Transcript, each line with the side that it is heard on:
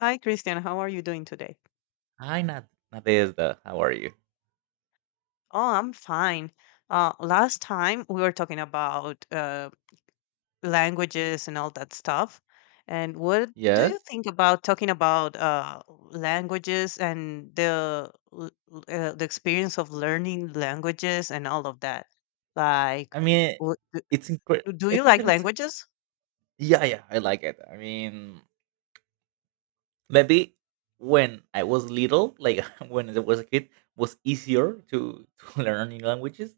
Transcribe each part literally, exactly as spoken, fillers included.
left: Hi, Christian. How are you doing today?
right: Hi, Nad, Nadezhda. How are you?
left: Oh, I'm fine. Uh, last time we were talking about uh, languages and all that stuff. And what do you
right: Yes.
left: think about talking about uh, languages and the l- l- uh, the experience of learning languages and all of that? Like,
right: I mean,
left: wh- d-
right: it's incredible.
left: do
right: I
left: you
right: think
left: like
right: that it's.
left: languages?
right: Yeah, yeah. I like it. I mean, maybe when I was little, like when I was a kid, was easier to to learn new languages.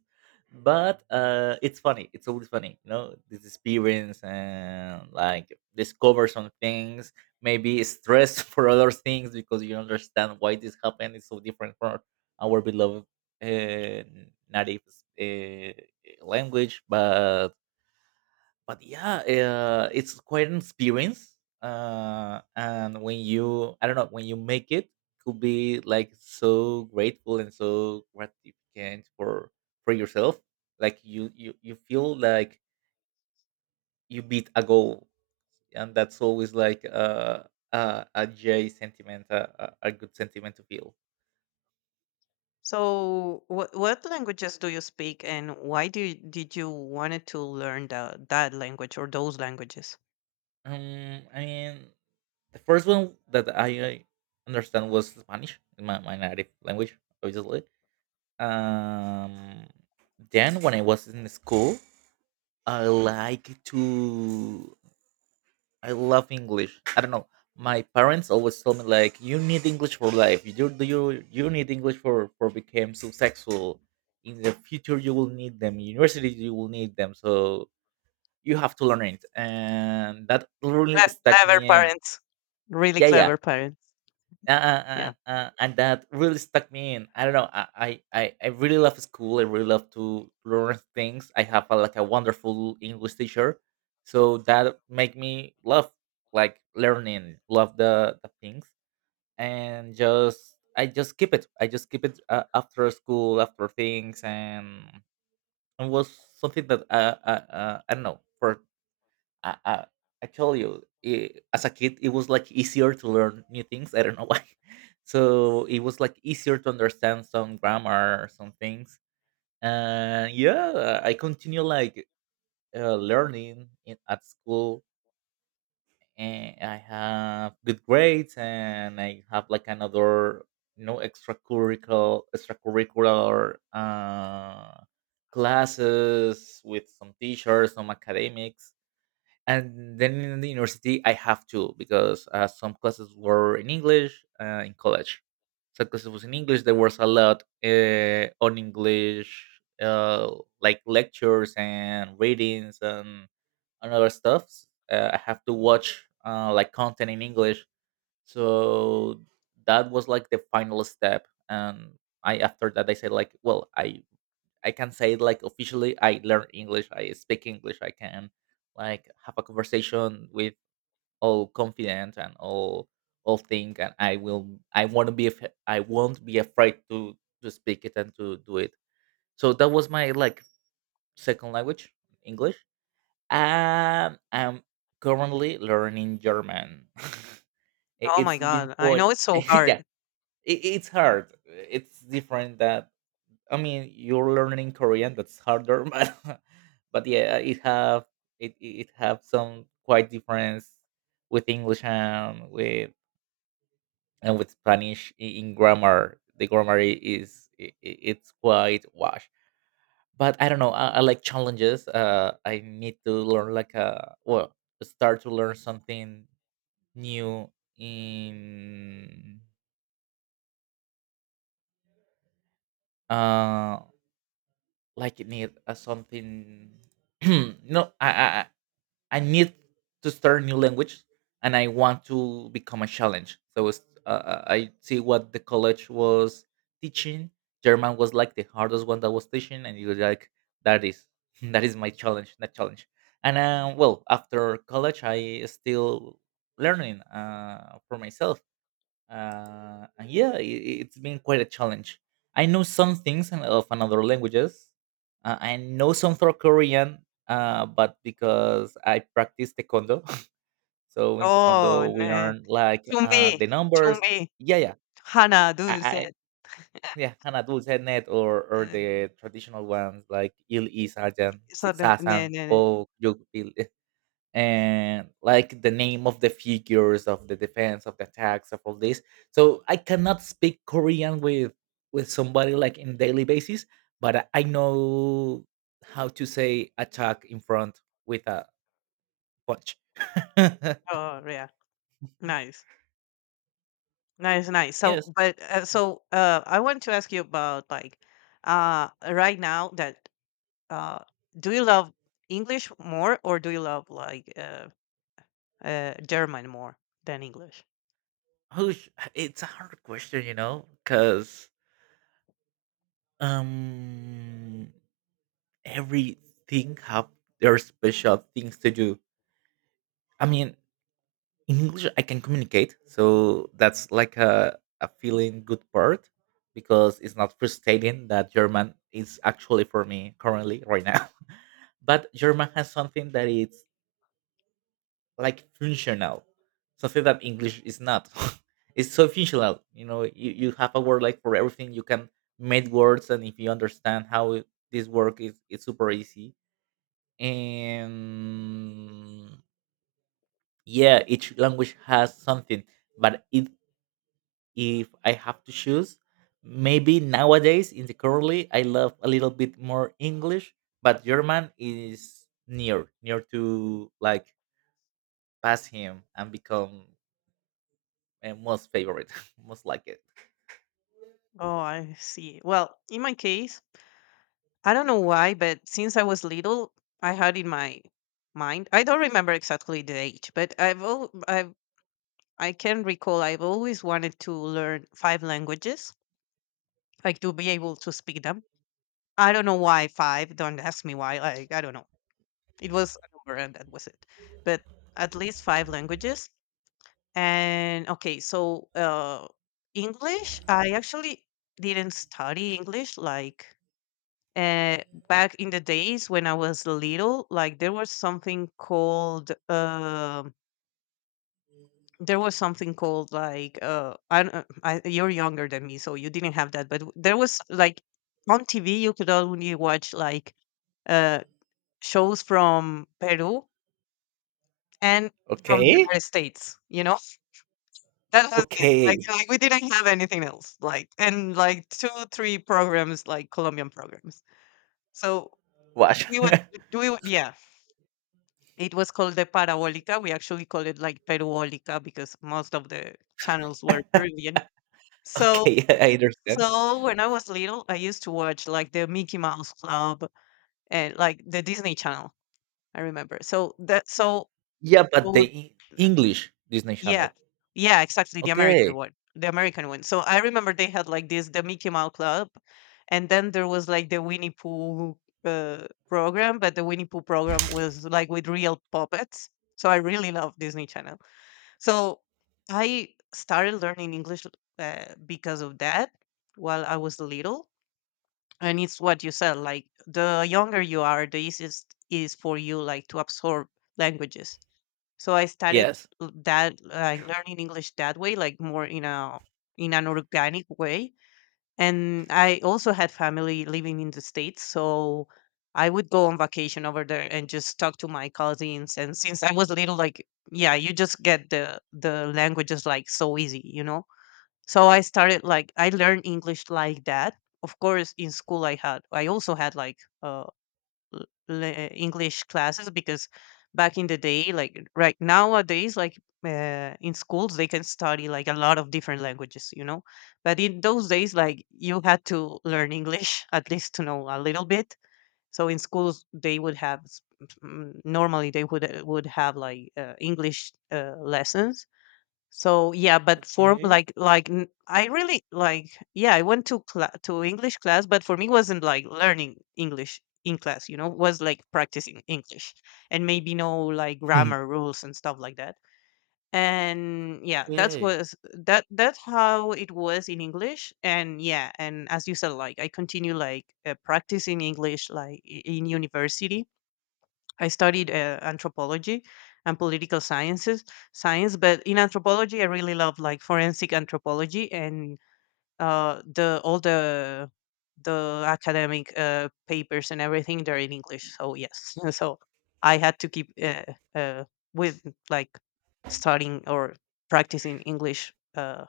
right: But uh, it's funny. It's always funny, you know, this experience and like discover some things. Maybe stress for other things because you understand why this happened. It's so different from our beloved uh, native uh, language, but but yeah, uh, it's quite an experience. Uh, and when you, I don't know, when you make it, could be like so grateful and so gratificant for for yourself. Like you, you, you feel like you beat a goal, and that's always like a a, a J sentiment, a, a a good sentiment to feel.
left: So, what what languages do you speak, and why do you, did you wanted to learn the, that language or those languages?
right: Um, I mean, the first one that I, I understand was Spanish, my, my native language, obviously. Um, then when I was in school, I like to. I love English. I don't know. My parents always told me like, "You need English for life. You do you you need English for for become successful. In the future, you will need them. University, you will need them. So you have to learn it." And that really
left: Cle
right: stuck me
left: clever
right: in.
left: parents. Really
right: Yeah, yeah.
left: clever parents.
right: Yeah,
left: Yeah.
right: uh, uh, uh, and that really stuck me in. I don't know. I, I, I I really love school. I really love to learn things. I have a, like a wonderful English teacher, so that make me love like learning, love the, the things, and just I just keep it. I just keep it uh, after school, after things, and it was something that uh, uh, uh, I don't know. For I, I, I tell you, I as a kid, it was like easier to learn new things. I don't know why. So it was like easier to understand some grammar, some things. And yeah, I continue like uh, learning in, at school, and I have good grades, and I have like another you know extracurricular extracurricular uh, classes with some teachers, some academics. And then in the university I have to because uh, some classes were in English, uh, in college some classes was in English. There was a lot uh, on English, uh, like lectures and readings and, and other stuff. uh, I have to watch uh, like content in English. So that was like the final step, and I after that I said like, well, i I can say like officially I learn English, I speak English. I can like have a conversation with all confident and all all thing, and I will I want to be af- I won't be afraid to to speak it and to do it. So that was my like second language, English. And I'm currently learning German. I-
left: Oh my
right: it's been
left: god. I
right: quite
left: know it's so
right: yeah,
left: hard.
right: it, it's hard. It's different that I mean, you're learning Korean. That's harder, but but yeah, it have it it it have some quite difference with English and with and with Spanish i- in grammar. The grammar i- is i- i- it's quite wash. But I don't know. I, I like challenges. Uh, I need to learn like a well, start to learn something new in uh like need uh, something no I, I I need to start a new language, and I want to become a challenge. So it's- uh, uh, I see what the college was teaching. German was like the hardest one that was teaching, and you're like, that is that is my challenge, that challenge. And uh, well, after college, I still learning uh, for myself. Uh, and yeah, it, it's been quite a challenge. I know some things in- of another languages. Uh, I know some for Korean, uh, but because I practice taekwondo, so in
left: Oh,
right: taekwondo we
left: ne.
right: learn like uh,
left: Chumbi,
right: the numbers.
left: chumbi,
right: Yeah, yeah,
left: Hana,
right: I, I
left: dulce.
right: yeah, an adult head net or or
left: Uh,
right: the traditional ones like il I sajan,
left: so
right: si-
left: the- ne,
right: sasan,
left: ne, ne.
right: o yugpil. And like the name of the figures of the defense of the attacks of all this. So I cannot speak Korean with with somebody like in daily basis, but i I know how to say attack in front with a punch.
left: Oh, yeah. Nice. Nice, nice. So,
right: Yes.
left: but uh, so uh, I want to ask you about like uh right now that uh do you love English more or do you love like uh, uh German more than English?
right: Whoosh. It's a hard question, you know, because um everything have their special things to do. I mean, in English I can communicate, so that's like a, a feeling good part because it's not frustrating that German is actually for me currently right now. But German has something that is like functional, something that English is not. It's so functional, you know. You, you have a word like for everything. You can make words, and if you understand how it- this work is, it's super easy. And yeah, each language has something. But it if I have to choose. Maybe nowadays in the currently I love a little bit more English, but German is near near to like pass him and become a most favorite, most like it.
left: Oh, I see. Well, in my case, I don't know why, but since I was little, I had in my mind. I don't remember exactly the age, but I've al- I've I can recall I've always wanted to learn five languages, like to be able to speak them. I don't know why five. Don't ask me why. Like I don't know. It was a number, and that was it. But at least five languages. And okay, so uh, English. I actually didn't study English like uh, back in the days when I was little, like there was something called uh, there was something called like uh, I, don't- uh, I you're younger than me, so you didn't have that, but there was like on T V you could only watch like uh, shows from Peru and from the
right: Okay,
left: United States. You know that was it. Like,
right: okay,
left: like we didn't have anything else. Like and like two three programs like Colombian programs. So
right: watch.
left: we would we would yeah it was called the Parabólica. We actually call it like Peruólica because most of the channels were Peruvian. So
right: Okay, I understand.
left: so when I was little, I used to watch like the Mickey Mouse Club and like the Disney Channel. I remember. So that so
right: Yeah, but the
left: so
right: E- English Disney
left: yeah.
right: Channel.
left: Yeah, exactly, the American
right: Okay.
left: one. The American one. So I remember they had like this the Mickey Mouse Club and then there was like the Winnie Pooh uh, program, but the Winnie Pooh program was like with real puppets. So I really love Disney Channel. So I started learning English uh, because of that while I was little. And it's what you said, like the younger you are, the easiest is for you like to absorb languages. So I started
right: Yes.
left: l- that like learning English that way, like more in a in an organic way. And I also had family living in the States, so I would go on vacation over there and just talk to my cousins. And since I was little, like yeah, you just get the the languages like so easy, you know. So I started like I learned English like that. Of course, in school I had I also had like a l- le- English classes because back in the day, like right nowadays, like uh, in schools, they can study like a lot of different languages, you know. But in those days, like you had to learn English at least to know a little bit. So in schools, they would have s- mm, normally they would uh, would have like uh, English uh, lessons so yeah, but for
right: Okay.
left: like like n- I really like yeah, I went to cla to English class, but for me it wasn't like learning English in class, you know, was like practicing English and maybe no like grammar rules and stuff like that. And yeah, that's
right: Okay.
left: was that that's how it was in English. And yeah, and as you said, like I continue like uh, practicing English like i- in university I studied uh, anthropology and political sciences, science. But in anthropology, I really love like forensic anthropology and uh, the all the the academic uh, papers and everything. They're in English, so yes. So I had to keep uh, uh, with like studying or practicing English. Uh,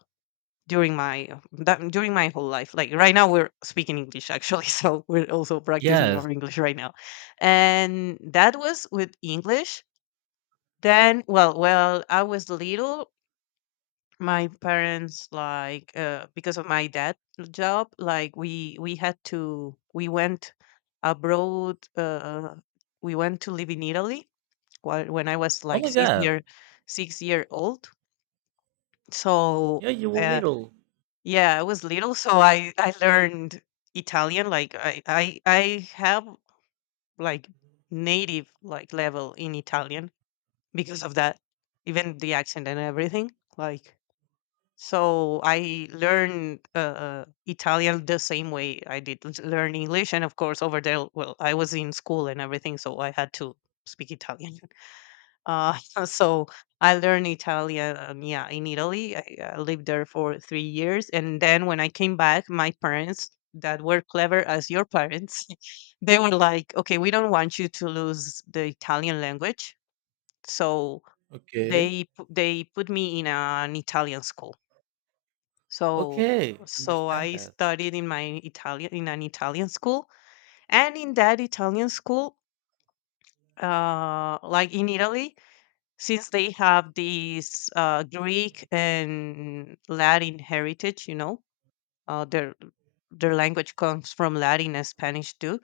left: During my that, during my whole life like right now we're speaking English actually. So we're also practicing
right: Yes.
left: our English right now, and that was with English. Then well well I was little, my parents like uh, because of my dad job, like we we had to we went abroad. Uh, we went to live in Italy while, when I was
right: Oh
left: like
right: my
left: six
right: god.
left: year six year old. So
right: Yeah, you were
left: uh,
right: little.
left: yeah, I was little, so I I learned Italian. Like I I I have like native like level in Italian because of that, even the accent and everything. Like so, I learned uh, uh, Italian the same way I did l- learn English, and of course over there, well, I was in school and everything, so I had to speak Italian. Uh, so I learned Italian, um, yeah, in Italy. I, I lived there for three years, and then when I came back, my parents that were clever as your parents, they were like, "Okay, we don't want you to lose the Italian language," so
right: Okay.
left: they pu- they put me in an Italian school. So
right: Okay,
left: so
right: understand
left: I
right: that.
left: studied in my Italian in an Italian school, and in that Italian school, uh, like in Italy since they have these uh, Greek and Latin heritage, you know, uh, their their language comes from Latin and Spanish too.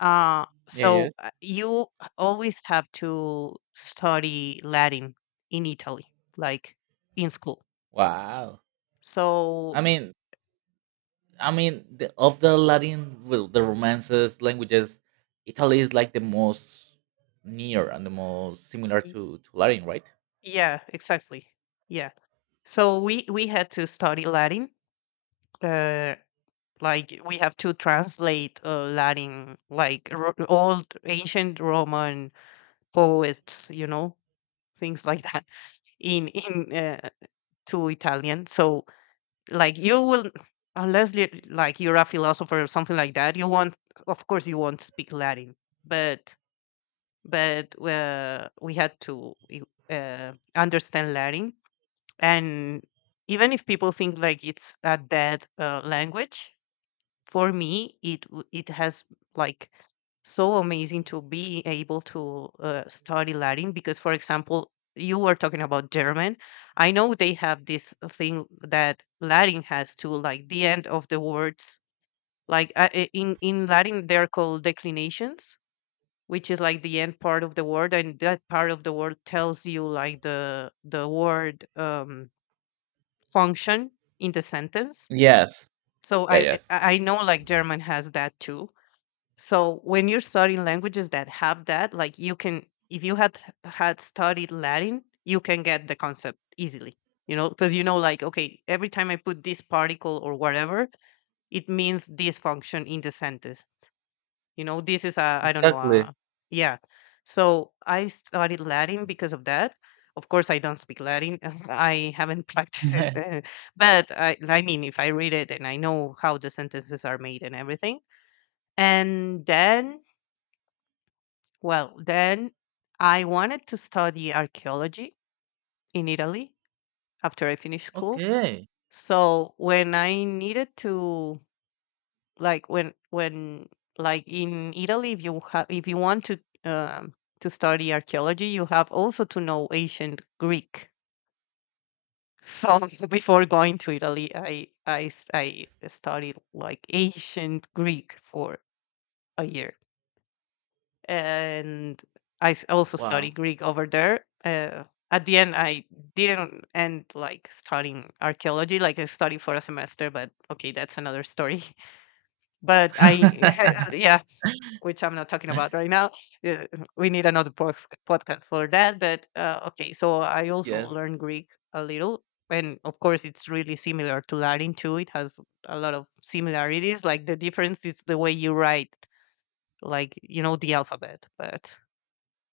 left: Uh,
right: Yeah,
left: so
right: yes.
left: uh, you always have to study Latin in Italy, like in school.
right: Wow. I
left: So
right: mean, I mean, the, of the Latin, well, the romances languages, Italy is like the most near and the most similar
left: y-
right: to to Latin, right?
left: yeah, exactly. Yeah. So we we had to study Latin. Uh, like we have to translate uh, Latin, like ro- old ancient Roman poets, you know, things like that in in uh, to Italian. So like you will unless you like you're a philosopher or something like that, you won't of course you won't speak Latin, but but uh, we had to uh, understand Latin. And even if people think like it's a dead uh, language, for me it w- it has like so amazing to be able to uh, study Latin because for example you were talking about German. I know they have this thing that Latin has too, like the end of the words, like uh, i- in in Latin they're called declinations, which is like the end part of the word, and that part of the word tells you like the the word um function in the sentence.
right: Yes.
left: So
right: Yeah.
left: i
right: Yes.
left: i I know like German has that too. So when you're studying languages that have that, like you can, if you had had studied Latin, you can get the concept easily. You know, because you know, like, okay, every time I put this particle or whatever, it means this function in the sentence. You know, this is a, I don't know,
right: Exactly.
left: a, yeah. So I studied Latin because of that. Of course, I don't speak Latin. I haven't practiced it, uh, but I, I mean, if I read it and I know how the sentences are made and everything, and then well, then I wanted to study archaeology in Italy after I finished school.
right: Okay.
left: So when I needed to like when when like in Italy if you have if you want to um to study archaeology you have also to know ancient Greek. So before going to Italy I I s- I studied like ancient Greek for a year. And I s- also study
right: Wow.
left: Greek over there. Uh, at the end, I didn't end like studying archaeology. Like I studied for a semester, but okay, that's another story. But I, yeah, which I'm not talking about right now. Uh, We need another pos- podcast for that. But uh, okay, so I also
right: Yes.
left: learned Greek a little, and of course, it's really similar to Latin too. It has a lot of similarities. Like the difference is the way you write, like you know, the alphabet, but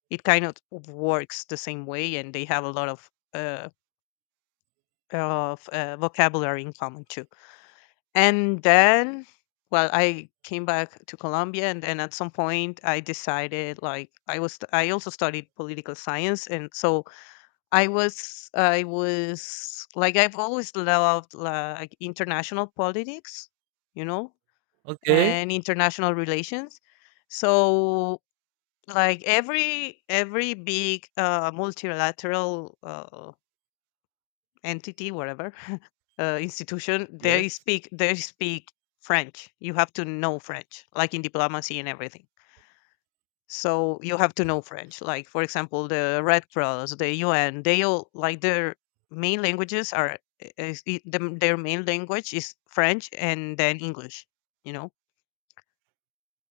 left: it kind of works the same way and they have a lot of uh, of uh, vocabulary in common too. And then well, I came back to Colombia, and then at some point I decided like i was I also studied political science. And so i was I was like I've always loved like international politics, you know,
right: Okay.
left: and international relations. So like every every big uh, multilateral uh, entity whatever uh, institution they
right: Yes.
left: speak they speak French. You have to know French like in diplomacy and everything. So you have to know French like for example the Red Cross, the U N, they all like their main languages are is, I- the, their main language is French and then English, you know,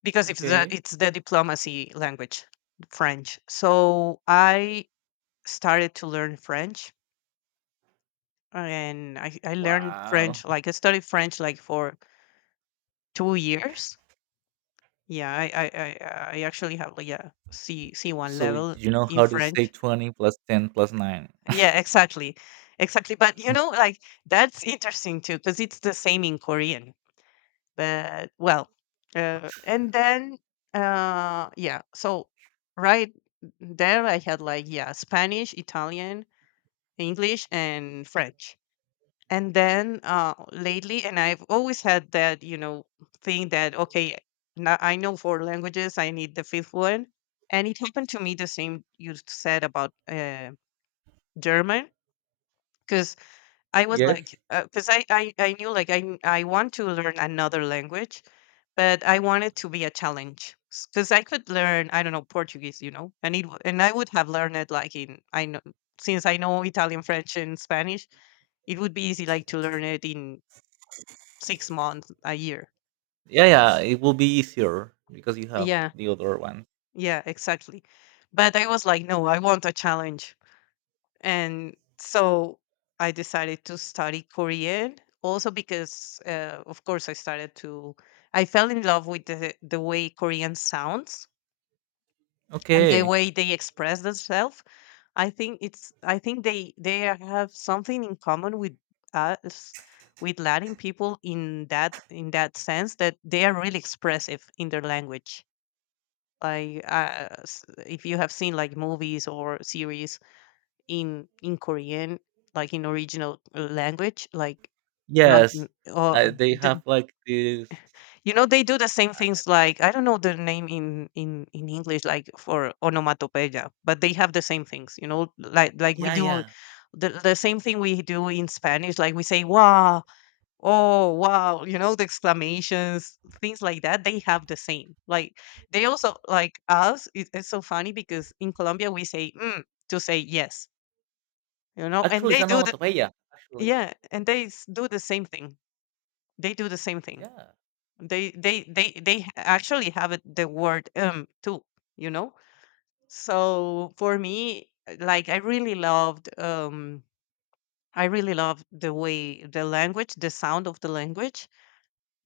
left: because if the,
right: Okay.
left: it's the diplomacy language, French. So I started to learn French, and I I learned
right: Wow.
left: French like I studied French like for two years. Yeah, I I I, uh, I actually have like a C C one
right: So
left: level
right: you know
left: in
right: how to say
left: French.
right: twenty plus ten plus nine.
left: Yeah, exactly, exactly. But you know, like that's interesting too because it's the same in Korean. But well, uh, and then uh, yeah, so right there I had like, yeah, Spanish, Italian, English, and French. And then uh lately, and I've always had that you know thing that, okay, now I know four languages, I need the fifth one. And it happened to me the same you said about uh, German, because I was like,
right: Yes.
left: because I, I i knew, like, i n- I want to learn another language, but I wanted to be a challenge. Because I could learn, I don't know, Portuguese, you know, and it w- and I would have learned it like in, I know, since I know Italian, French, and Spanish, it would be easy, like, to learn it in six months, a year.
right: Yeah, yeah, it will be easier because you have
left: Yeah.
right: the other one.
left: Yeah, exactly. But I was like, no, I want a challenge. And so I decided to study Korean also because, uh, of course, I started to, I fell in love with the, the way Korean sounds and the
right: Okay.
left: way they express themselves. I think it's, I think they, they have something in common with us, with Latin people in that, in that sense that they are really expressive in their language. Like, uh, s- if you have seen, like, movies or series in in Korean, like in original uh, language, like not
right: Yes,
left: n- or
right: uh, they
left: the,
right: have like this.
left: you know, they do the same
right: Uh,
left: things, like I don't know the name in in in English, like, for onomatopoeia, but they have the same things, you know, like like we
right: yeah,
left: do
right: yeah.
left: the the same thing we do in Spanish. Like, we say "wow," oh, wow. You know, the exclamations, things like that, they have the same. Like, they also, like us, it, it's so funny because in Colombia we say mm to say yes, you know, and
right: Actually, it's
left: they
right: an
left: do the,
right: onomatopoeia. Actually,
left: yeah, and they s- do the same thing. They do the same thing.
right: yeah.
left: They, they, they, they h- actually have it, the word, um, too, you know? So for me, uh, like, I really loved, um, I really loved the way the language, the sound of the language,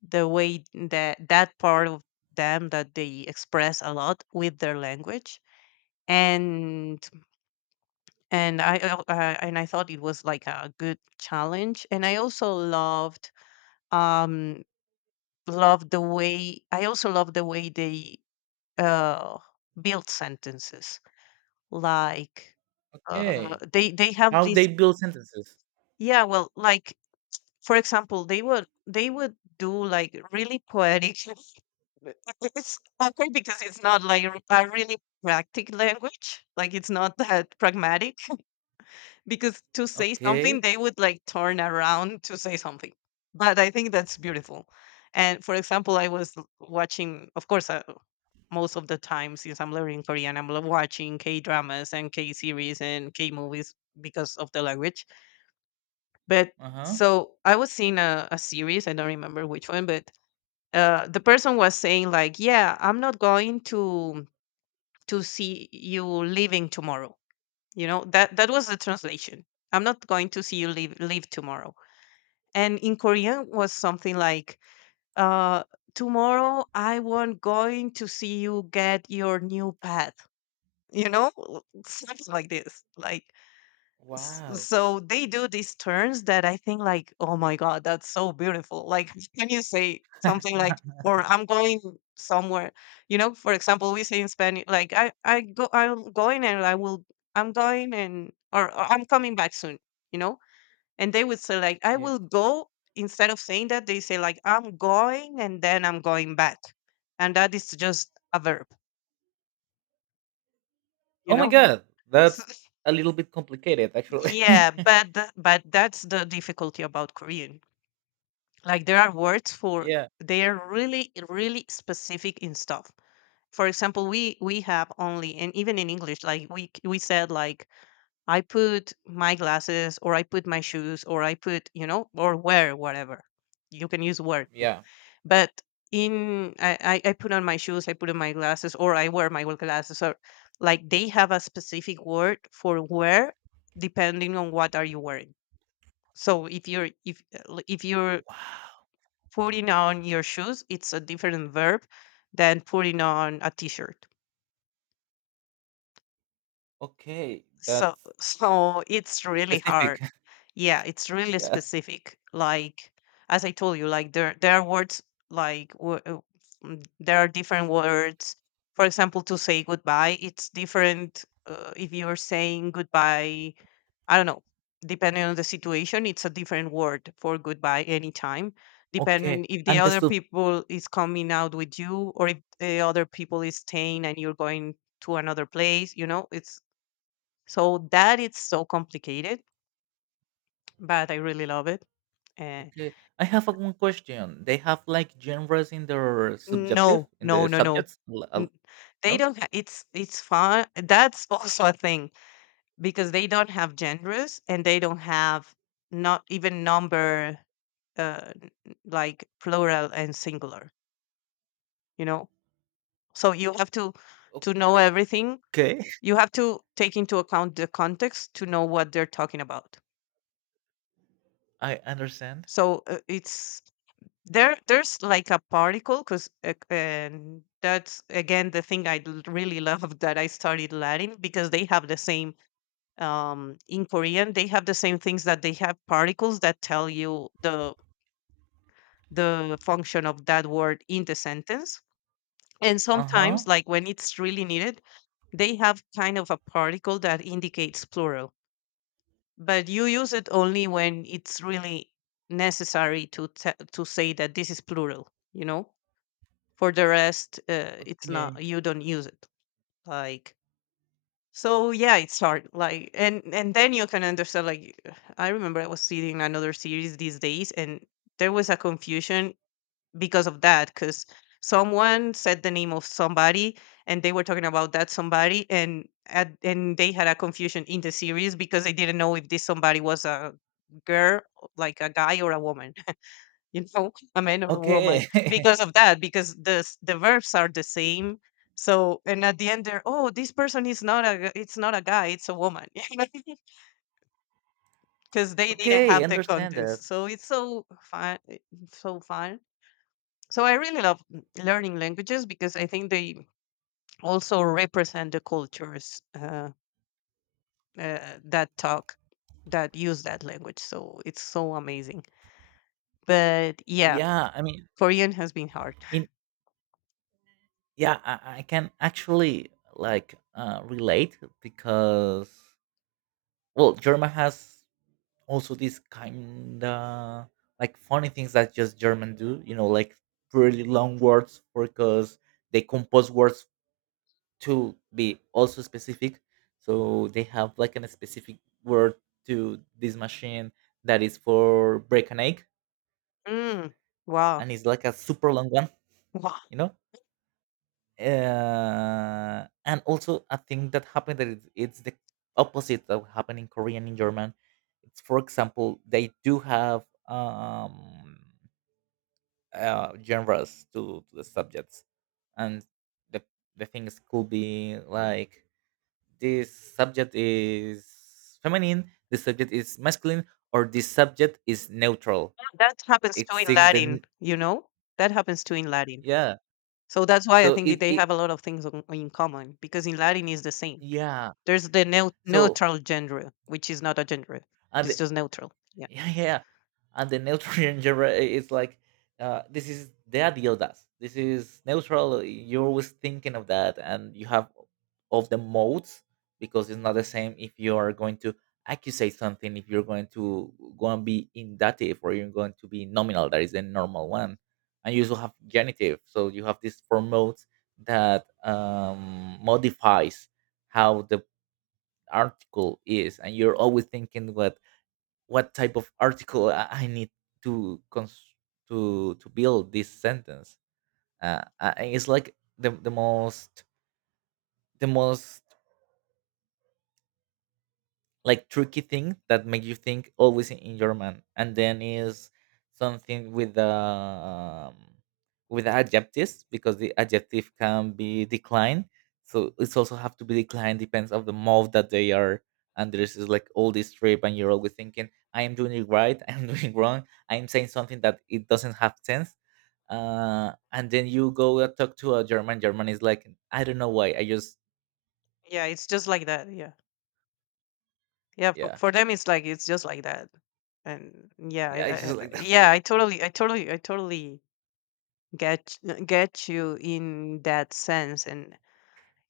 left: the way that that part of them, that they express a lot with their language. And and i uh, uh, and I thought it was like a good challenge, and I also loved, um loved the way, I also loved the way they uh build sentences. Like, uh
right: Okay.
left: they they have
right: How
left: this,
right: they build sentences.
left: yeah, well, like, for example, they would they would do, like, really poetic But it- it's okay because it's not like r- a really practic language. Like, it's not that pragmatic because to say something,
right: Okay.
left: they would, like, turn around to say something. But I think that's beautiful. And for example, I was l- watching, of course, uh, most of the time, since I'm learning Korean, I'm lo- watching K dramas and K series and K movies because of the language. But
right: Uh huh.
left: so I was seeing a, a series, I don't remember which one, but uh, the person was saying, like, yeah, I'm not going to to see you leaving tomorrow. You know, that that was the translation. I'm not going to see you leave leave tomorrow. And in Korean was something like, uh tomorrow I won't going to see you get your new pet, you know, something like this, like, S-
right: Wow.
left: so they do these turns that I think, like, oh my god, that's so beautiful. Like, can you say something like, or I'm going somewhere, you know? For example, we say in Spanish, like, I I go, I'm going and I will, I'm going, and or, or I'm coming back soon, you know? And they would say, like, I will
right: Yes.
left: go instead of saying that, they say, like, I'm going and then I'm going back, and that is just a verb, you
right: Oh my
left: know?
right: god,
left: So-
right: that's a little bit complicated, actually.
left: yeah, but th- but that's the difficulty about Korean. Like, there are words for,
right: Yeah.
left: they are really really specific in stuff. For example, we we have only, and even in English, like, we c- we said, like, I put my glasses or I put my shoes or I put, you know or wear whatever. You can use wear too,
right: Yeah.
left: but in, i i I put on my shoes, I put on my glasses, or I wear my glasses, or, like, they have a specific word for wear depending on what are you wearing. So if you're, if if you're
right: Wow.
left: putting on your shoes, it's a different verb than putting on a t-shirt,
right: Okay,
left: so
right: that's
left: so it's really hard.
right: specific.
left: Yeah, it's really
right: Yeah.
left: specific, like, as I told you, like, there there are words, like, wo- uh, mm, there are different words, for example, to say goodbye, it's different, uh, if you're saying goodbye, I don't know, depending on the situation, it's a different word for goodbye anytime,
right: Okay.
left: depending if the
right: And the
left: other people is coming out with you or if the other people is staying and you're going to another place, you know, it's, so that, it's so complicated, but I really love it. Uh,
right: Okay, I have a one question. They have like genres in their subjective,
left: no,
right: in
left: no,
right: the
left: no, no.
right: subjects. L- uh,
left: N- They
right: No,
left: don't. Ha- it's it's fun. That's also a thing because they don't have genders, and they don't have, not even number, uh, n- like plural and singular, you know, so you have to to know everything,
right: okay,
left: you have to take into account the context to know what they're talking about.
right: I understand.
left: So uh, it's there there's like a particle because, uh, and that's again the thing i l- really love, that I studied Latin because they have the same, um in Korean they have the same things, that they have particles that tell you the the function of that word in the sentence. And
right: Uh huh.
left: sometimes, like when it's really needed, they have kind of a particle that indicates plural, but you use it only when it's really necessary to te- to say that this is plural. You know, for the rest, uh, it's not.
right: Okay.
left: You don't use it. Like, so, yeah, it's hard. Like, and and then you can understand. Like, I remember I was seeing another series these days, and there was a confusion because of that because someone said the name of somebody, and they were talking about that somebody, and at, and they had a confusion in the series because they didn't know if this somebody was a girl, like, a guy or a woman, you know, a man or a woman,
right: Okay.
left: because of that, because the s- the verbs are the same, so, and at the end they're, oh, this person is not a g- it's not a guy, it's a woman because they didn't
right: Okay,
left: have the
right: understand that.
left: context, so it's so fun, eh, so fun. So I really love, mm, learning languages because I think they also represent the cultures, uh, uh, that talk that use that language. So it's so amazing. But yeah,
right: Yeah, I mean,
left: Korean has been hard.
right: in yeah, I, I can actually like uh, relate because well, German has also this kind of like funny things that just German do. You know, like really long words because they compose words to be also specific, so they have like a specific word to this machine that is for break an egg,
left: Mm, wow,
right: and it's like a super long one,
left: wow.
right: you know. Uh, and also a thing that happened that it, it's the opposite of happened in Korean in German. It's for example they do have um uh, genres to, to the subjects. And the the things could be like this subject is feminine, this subject is masculine, or this subject is neutral.
left: That happens
right: It
left: too in
right: seeks the
left: Latin.
right: n-
left: You know, that happens too in Latin.
right: yeah.
left: So that's why I
right: So
left: think
right: it,
left: they
right: it
left: have a lot of things on, in common because in Latin is the same.
right: yeah.
left: There's the neu-
right: So
left: neutral gender, which is not a gender. It's
right: and
left: just neutral. Yeah,
right: yeah yeah. And the neutral genre is like uh, this is the ideal does this is neutral. You're always thinking of that, and you have of the modes, because it's not the same if you are going to accusate something, if you're going to go and be indative, or you're going to be nominal, that is the normal one. And you also have genitive, so you have these four modes that um, modifies how the article is. And you're always thinking what what type of article I, I need to cons- to to build this sentence. Uh, I, I- it's like the the most the most like tricky thing that make you think always in, in German. And then is something with the um, with the adjectives, because the adjective can be declined, so it's also have to be declined depends of the mode that they are. And there's is like all this trip, and you're always thinking, I am doing it right, I am doing wrong, I am saying something that it doesn't have sense. Uh, and then you go and talk to a German. German is like, I don't know why. I just
left: yeah. It's just like that. Yeah. Yeah, for,
right: yeah,
left: for them it's like it's just like that, and yeah, I,
right: yeah, I
left: I,
right: just
left: I-
right: like that.
left: yeah, I totally, I totally, I totally get get you in that sense, and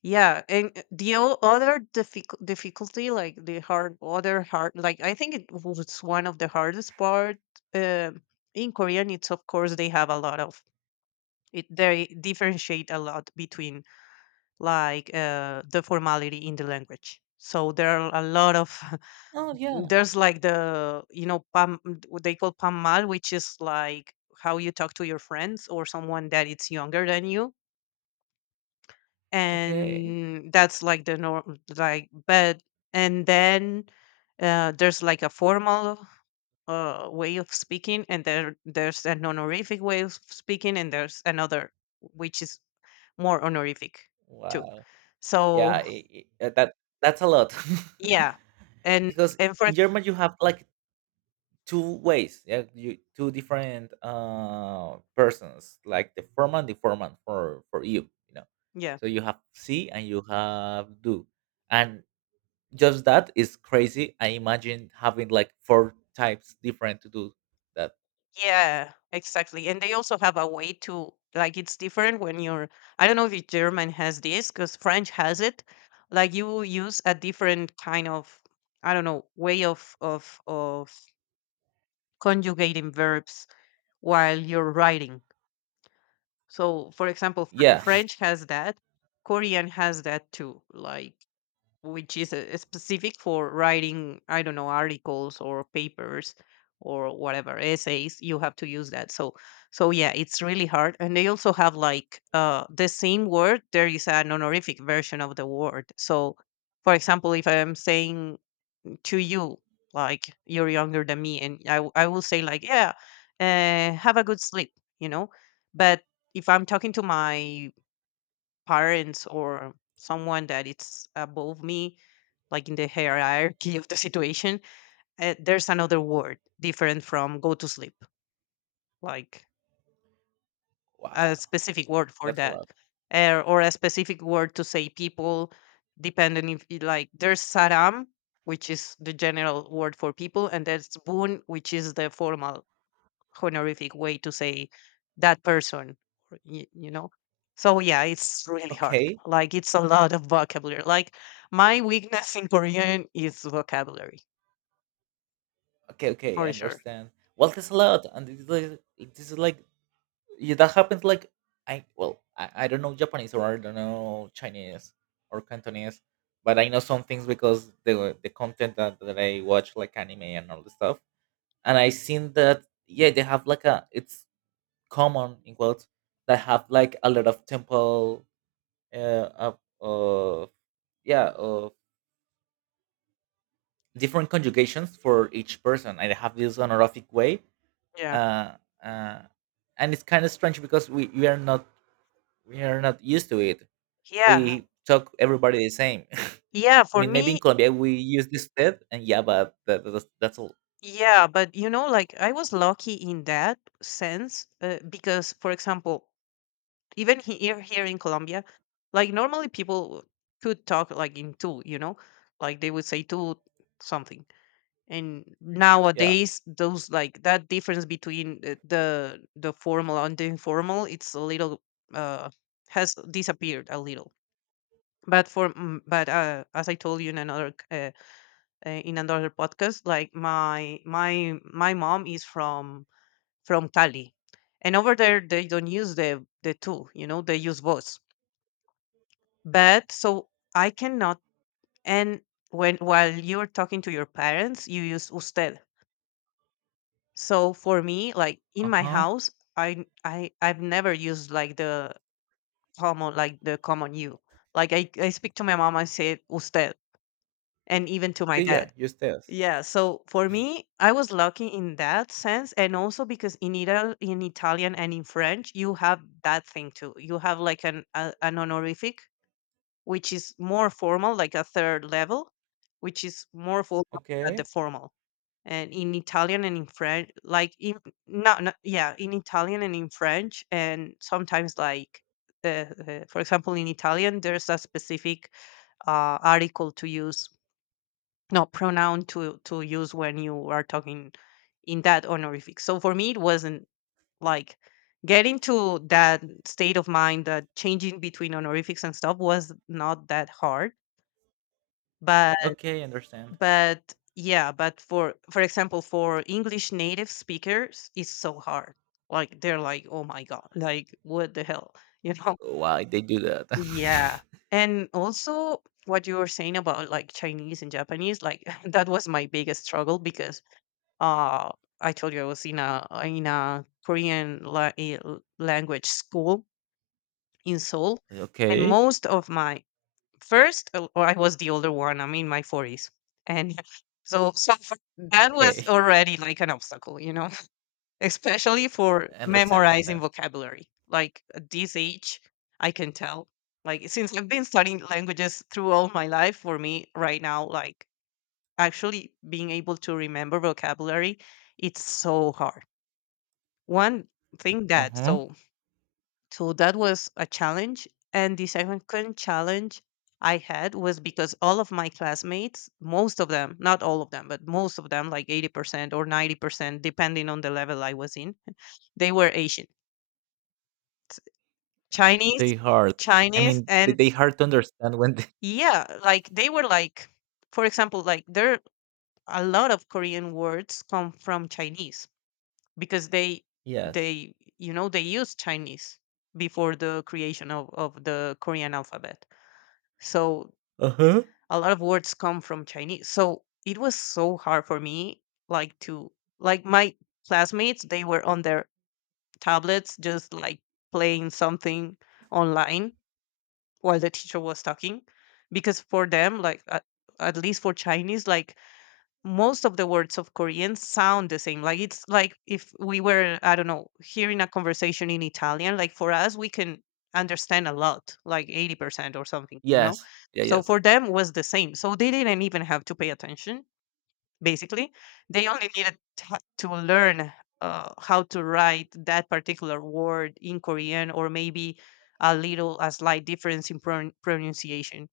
left: yeah, and uh, the o- other difficult difficulty, like the hard, other hard, like I think it was one of the hardest part, um in Korean. It's of course they have a lot of it. They differentiate a lot between, like, uh, the formality in the language. So there are a lot of,
right: Oh yeah,
left: there's like the, you know pam, what they call pamal, which is like how you talk to your friends or someone that it's younger than you,
right: okay.
left: and that's like the norm, like, but and then uh, there's like a formal uh, way of speaking, and there there's an honorific way of speaking, and there's another which is more honorific too,
right: Wow.
left: so,
right: Yeah, I I uh, that that's a lot.
left: yeah, and
right: Because
left: and for
right: in
left: ex-
right: German you have like two ways, yeah, you two different uh persons, like the foreman, the foreman for for you, you know.
left: yeah.
right: So you have see and you have do. And just that is crazy. I imagine having like four types different to do that.
left: Yeah, exactly. And they also have a way to, like, it's different when you're, I don't know if German has this because French has it. Like, you use a different kind of, I don't know, way of of of conjugating verbs while you're writing. So, for example, Fr-
right: Yeah.
left: French has that. Korean has that too. Like which is uh, specific for writing, I don't know, articles or papers or whatever essays, you have to use that. So so yeah, it's really hard. And they also have like uh the same word, there is an honorific version of the word. So for example, if I am saying to you, like you're younger than me and i, w- I will say like, yeah, uh, have a good sleep you know but if I'm talking to my parents or someone that it's above me, like in the hierarchy of the situation, uh, there's another word different from go to sleep, like a
right: Wow.
left: specific word for
right: That's a
left: that,
right: lot.
left: uh, or a specific word to say people, depending if you like there's saram, which is the general word for people, and there's boon, which is the formal honorific way to say that person, or y- you know. So yeah, it's really hard.
right: Okay.
left: Like it's a lot of vocabulary. Like my weakness in Korean is vocabulary
right: Okay, okay, I
left: for sure.
right: understand. Well, that's a lot, and this is like, this is like yeah, that happens like I well, I, I don't know Japanese or I don't know Chinese or Cantonese, but I know some things because the the content that, that I watch like anime and all the stuff, and I seen that yeah, they have like a it's common in quotes that have like a lot of temple uh of of yeah of different conjugations for each person. And they have this honorific way
left: Yeah.
right: uh, uh, and it's kind of strange because we, we are not we are not used to it.
left: Yeah.
right: We talk everybody the same.
left: Yeah.
right: I
left: For
right: mean, maybe in
left: me,
right: Colombia we use this usted, and yeah, but that, that's, that's all.
left: yeah. But, you know, like I was lucky in that sense, uh, because, for example, even here, here in Colombia, like normally people could talk like in two, you know, like they would say two something. And
right: Yeah.
left: nowadays, those like that difference between the the, the formal and the informal, it's a little, uh, has disappeared a little. But for, mm, but uh, as I told you in another uh, uh, in another podcast, like my my my mom is from from Cali, and over there they don't use the the two, you know, they use voice. But so I cannot. And when while you're talking to your parents, you use usted. So for me, like in
right: Uh
left: my
right: huh.
left: house, i i i've never used like the common, like the common you. Like i, I speak to my mom, I say usted, and even to my
right: See, yeah,
left: dad.
right: use this.
left: Yeah, so for me, I was lucky in that sense, and also because in Ital in Italian and in French, you have that thing too. You have like an a, an honorific, which is more formal, like a third level, which is more formal than the
right: Okay.
left: formal. And in Italian and in French, like in no, no yeah, in Italian and in French, and sometimes like uh, uh, for example, in Italian, there's a specific uh, article to use, no, pronoun to to use when you are talking in that honorific. So for me, it wasn't like getting to that state of mind, that changing between honorifics and stuff was not that hard. But
right: Okay, understand.
left: but yeah, but for for example, for English native speakers, it's so hard. Like they're like, oh my god, like what the hell, you know?
right: Why they do that?
left: Yeah. And also what you were saying about like Chinese and Japanese, like that was my biggest struggle because Uh, I told you I was in a uh, in a Korean la- eh, l- language school in Seoul, and
right: Okay.
left: most of my first, uh, or I was the older one. I'm in my forties, and so so for- that was
right: Okay.
left: already like an obstacle, you know, especially for
right: Understand.
left: memorizing
right: Understand.
left: vocabulary. Like at this age, I can tell. Like since I've been studying languages through all my life, for me right now, like actually being able to remember vocabulary, it's so hard. One thing
right: Uh
left: that
right: huh.
left: so So that was a challenge, and the second challenge I had was because all of my classmates, most of them, not all of them, but most of them, like eighty percent or ninety percent, depending on the level I was in, they were Asian, Chinese,
right: They hard. I
left: Chinese,
right: mean, they,
left: and
right: they hard to understand when. They...
left: yeah, like they were like, for example, like there a lot of Korean words come from Chinese, because they
right: Yes.
left: they, you know, they used Chinese before the creation of of the Korean alphabet. So
right: Uh huh.
left: a lot of words come from Chinese. So it was so hard for me, like to, like my classmates, they were on their tablets just like playing something online while the teacher was talking, because for them like at, at least for Chinese, like most of the words of Korean sound the same. Like it's like if we were, I don't know, hearing a conversation in Italian, like for us, we can understand a lot, like eighty percent or something, you know?
right: Yes. Yeah.
left: So
right: Yes.
left: for them was the same. So they didn't even have to pay attention, basically. They only needed to to learn uh, how to write that particular word in Korean, or maybe a little, a slight difference in pron- pronunciation.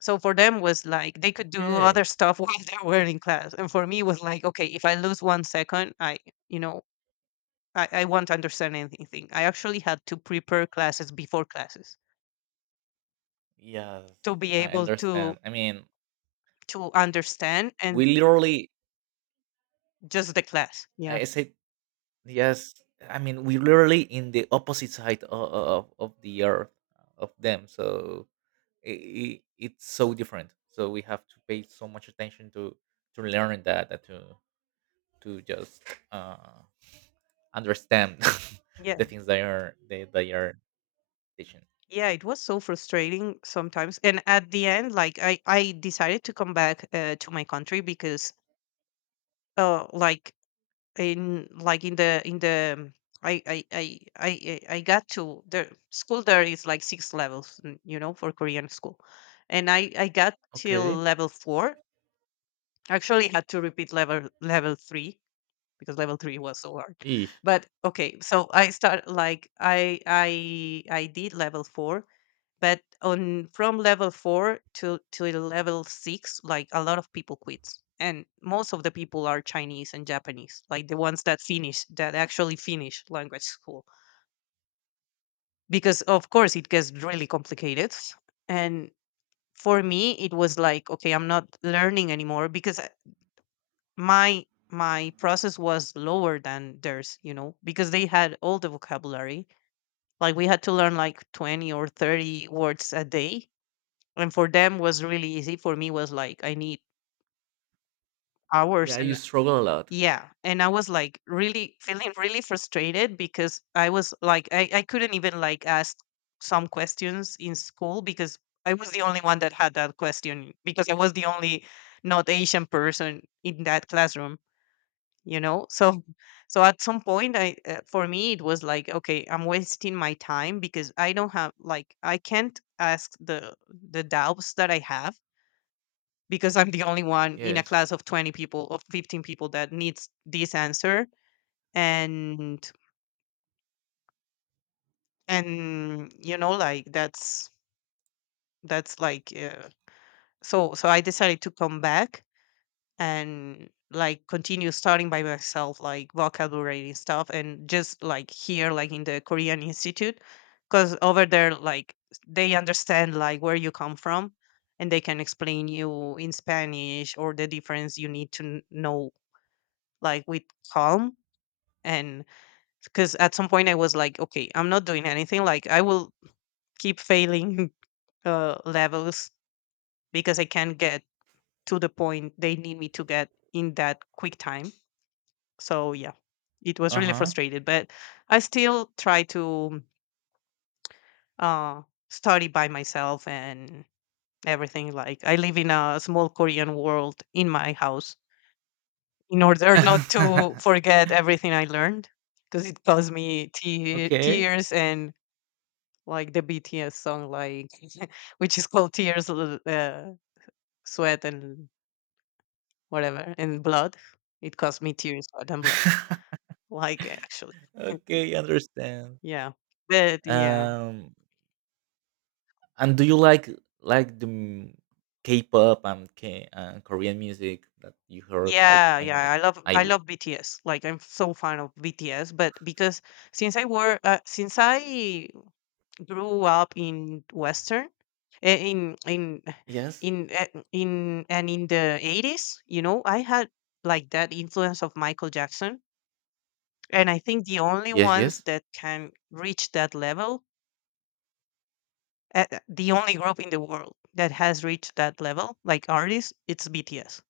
left: So for them was like they could do
right: Okay.
left: other stuff while they were in class. And for me was like, okay, if I lose one second, I, you know, I, I won't understand anything. I actually had to prepare classes before classes
right: Yes,
left: to be
right: I
left: able to
right: understand. I mean,
left: to understand and
right: we literally,
left: just the class. Yeah.
right: I said, yes. I mean, we literally in the opposite side of, of, of the earth of them. So it, it's so different. So we have to pay so much attention to to learn that, that to to just uh, understand the
left: Yeah.
right: things they are they, they are teaching.
left: Yeah. It was so frustrating sometimes. And at the end, like I, I decided to come back uh, to my country because uh like in like in the in the I I I I I I got to the school, there is like six levels, mm, you know, for Korean school, and I I got till
right: Okay.
left: level four. Actually, had to repeat level level three because level three was so hard.
right: Eesh.
left: But okay, so I start, like I I I did level four, but on from level four to to level six, like a lot of people quit, and most of the people are Chinese and Japanese, like the ones that finish, that actually finish language school, because of course it gets really complicated. And for me, it was like, okay, I'm not learning anymore because I- my my process was lower than theirs, you know, because they had all the vocabulary. Like we had to learn like twenty or thirty words a day, and for them was really easy. For me was like, I need hours
right: Yeah, you
left: and
right: struggle a lot.
left: yeah. And I was like really feeling really frustrated because I was like, i, I couldn't even like ask some questions in school because I was the only one that had that question, because I was the only not Asian person in that classroom, you know. so so at some point I, uh, for me it was like, okay, I'm wasting my time because I don't have, like I can't ask the the doubts that I have, because I'm the only one in a
right: Yes.
left: class of twenty people, of fifteen people that needs this answer. And, and, you know, like that's, that's like, uh, so, so I decided to come back and like continue studying by myself, like vocabulary and stuff. And just like here, like in the Korean Institute, because over there, like they understand like where you come from, and they can explain you in Spanish or the difference you need to kn- know, like with calm. And because at some point I was like, okay, I'm not doing anything, like I will keep failing uh, levels, because I can't get to the point they need me to get in that quick time. So yeah, it was really
right: Uh
left: frustrated. But I still try to uh, study by myself and everything, like I live in a small Korean world in my house in order not to
right: huh.
left: forget everything I learned, because it caused me te-
right: Okay.
left: tears and like the B T S song, like which is called Tears, L- uh, Sweat, and whatever, and Blood. It cost me tears, sweat, and blood. Like eh, actually,
right: Okay, understand.
left: yeah, but yeah,
right: Um, and do you like like the m- K-pop and K and Korean music that you heard? Like
left: yeah,
right: I
left: yeah. I
right: must,
left: love
right: I
left: I
right: l-
left: love B T S. Like I'm so fan of B T S, but because since I were uh, since I grew up in Western, eh, in in
right: yes,
left: in eh, in and in the eighties, you know, I had like that influence of Michael Jackson. And I think the only
right: yes,
left: ones
right: yes.
left: that can reach that level, uh, uh, the only group in the world that has reached that level, like artists, it's B T S.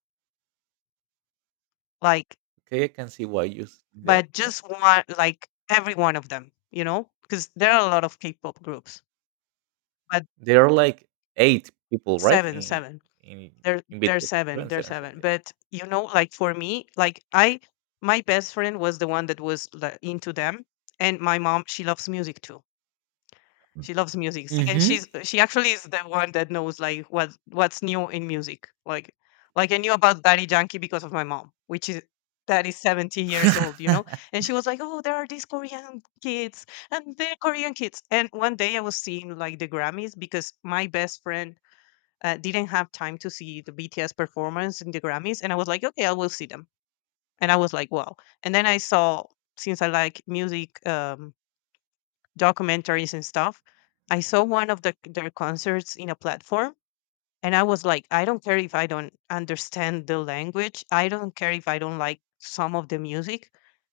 left: Like,
right: Okay, I can see why you s- that.
left: but
right: Yeah,
left: just one, like every one of them, you know, because there are a lot of K-pop groups, but
right: there are like eight people, right?
left: seven,
right: In
left: seven.
right: in
left: There,
right: in
left: there's
right: B T S,
left: seven,
right: seven,
left: there's
right: seven, seven.
left: seven.
right: Yes.
left: But you know, like for me, like I, my best friend was the one that was like into them, and my mom, she loves music too. She loves music, and
right: Mm-hmm.
left: she's uh, she actually is the one that knows like what what's new in music. Like like I knew about Daddy Yankee because of my mom, which is that is seventy years old, you know? And she was like, oh, there are these Korean kids, and they're Korean kids. And one day I was seeing like the Grammys because my best friend uh, didn't have time to see the B T S performance in the Grammys. And I was like, okay, I will see them. And I was like, wow. And then I saw, since I like music, um, documentaries and stuff. I saw one of the, their concerts in a platform, and I was like, I don't care if I don't understand the language. I don't care if I don't like some of the music.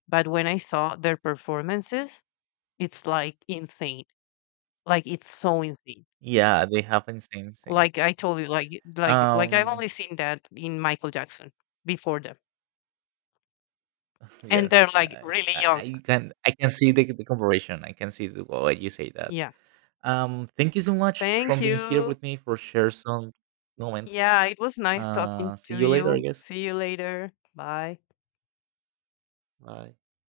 left: But when I saw their performances, it's like insane. Like it's so insane.
right: Yeah, they happen same thing.
left: Like I told you, like like like I've
right: Um,
left: only seen that in Michael Jackson before them, and
right: yes,
left: they're like
right: I,
left: really
right: I
left: young.
right: I can I can see the, the comparison. I can see the, why you say that.
left: Yeah.
right: Um, thank you so much for
left: Thank
right: being here
left: you.
right: with me for share some moments.
left: Yeah, it was nice talking
right: Uh, see
left: to
right: you later, I
left: you.
right: guess.
left: See you later. Bye.
right: Bye.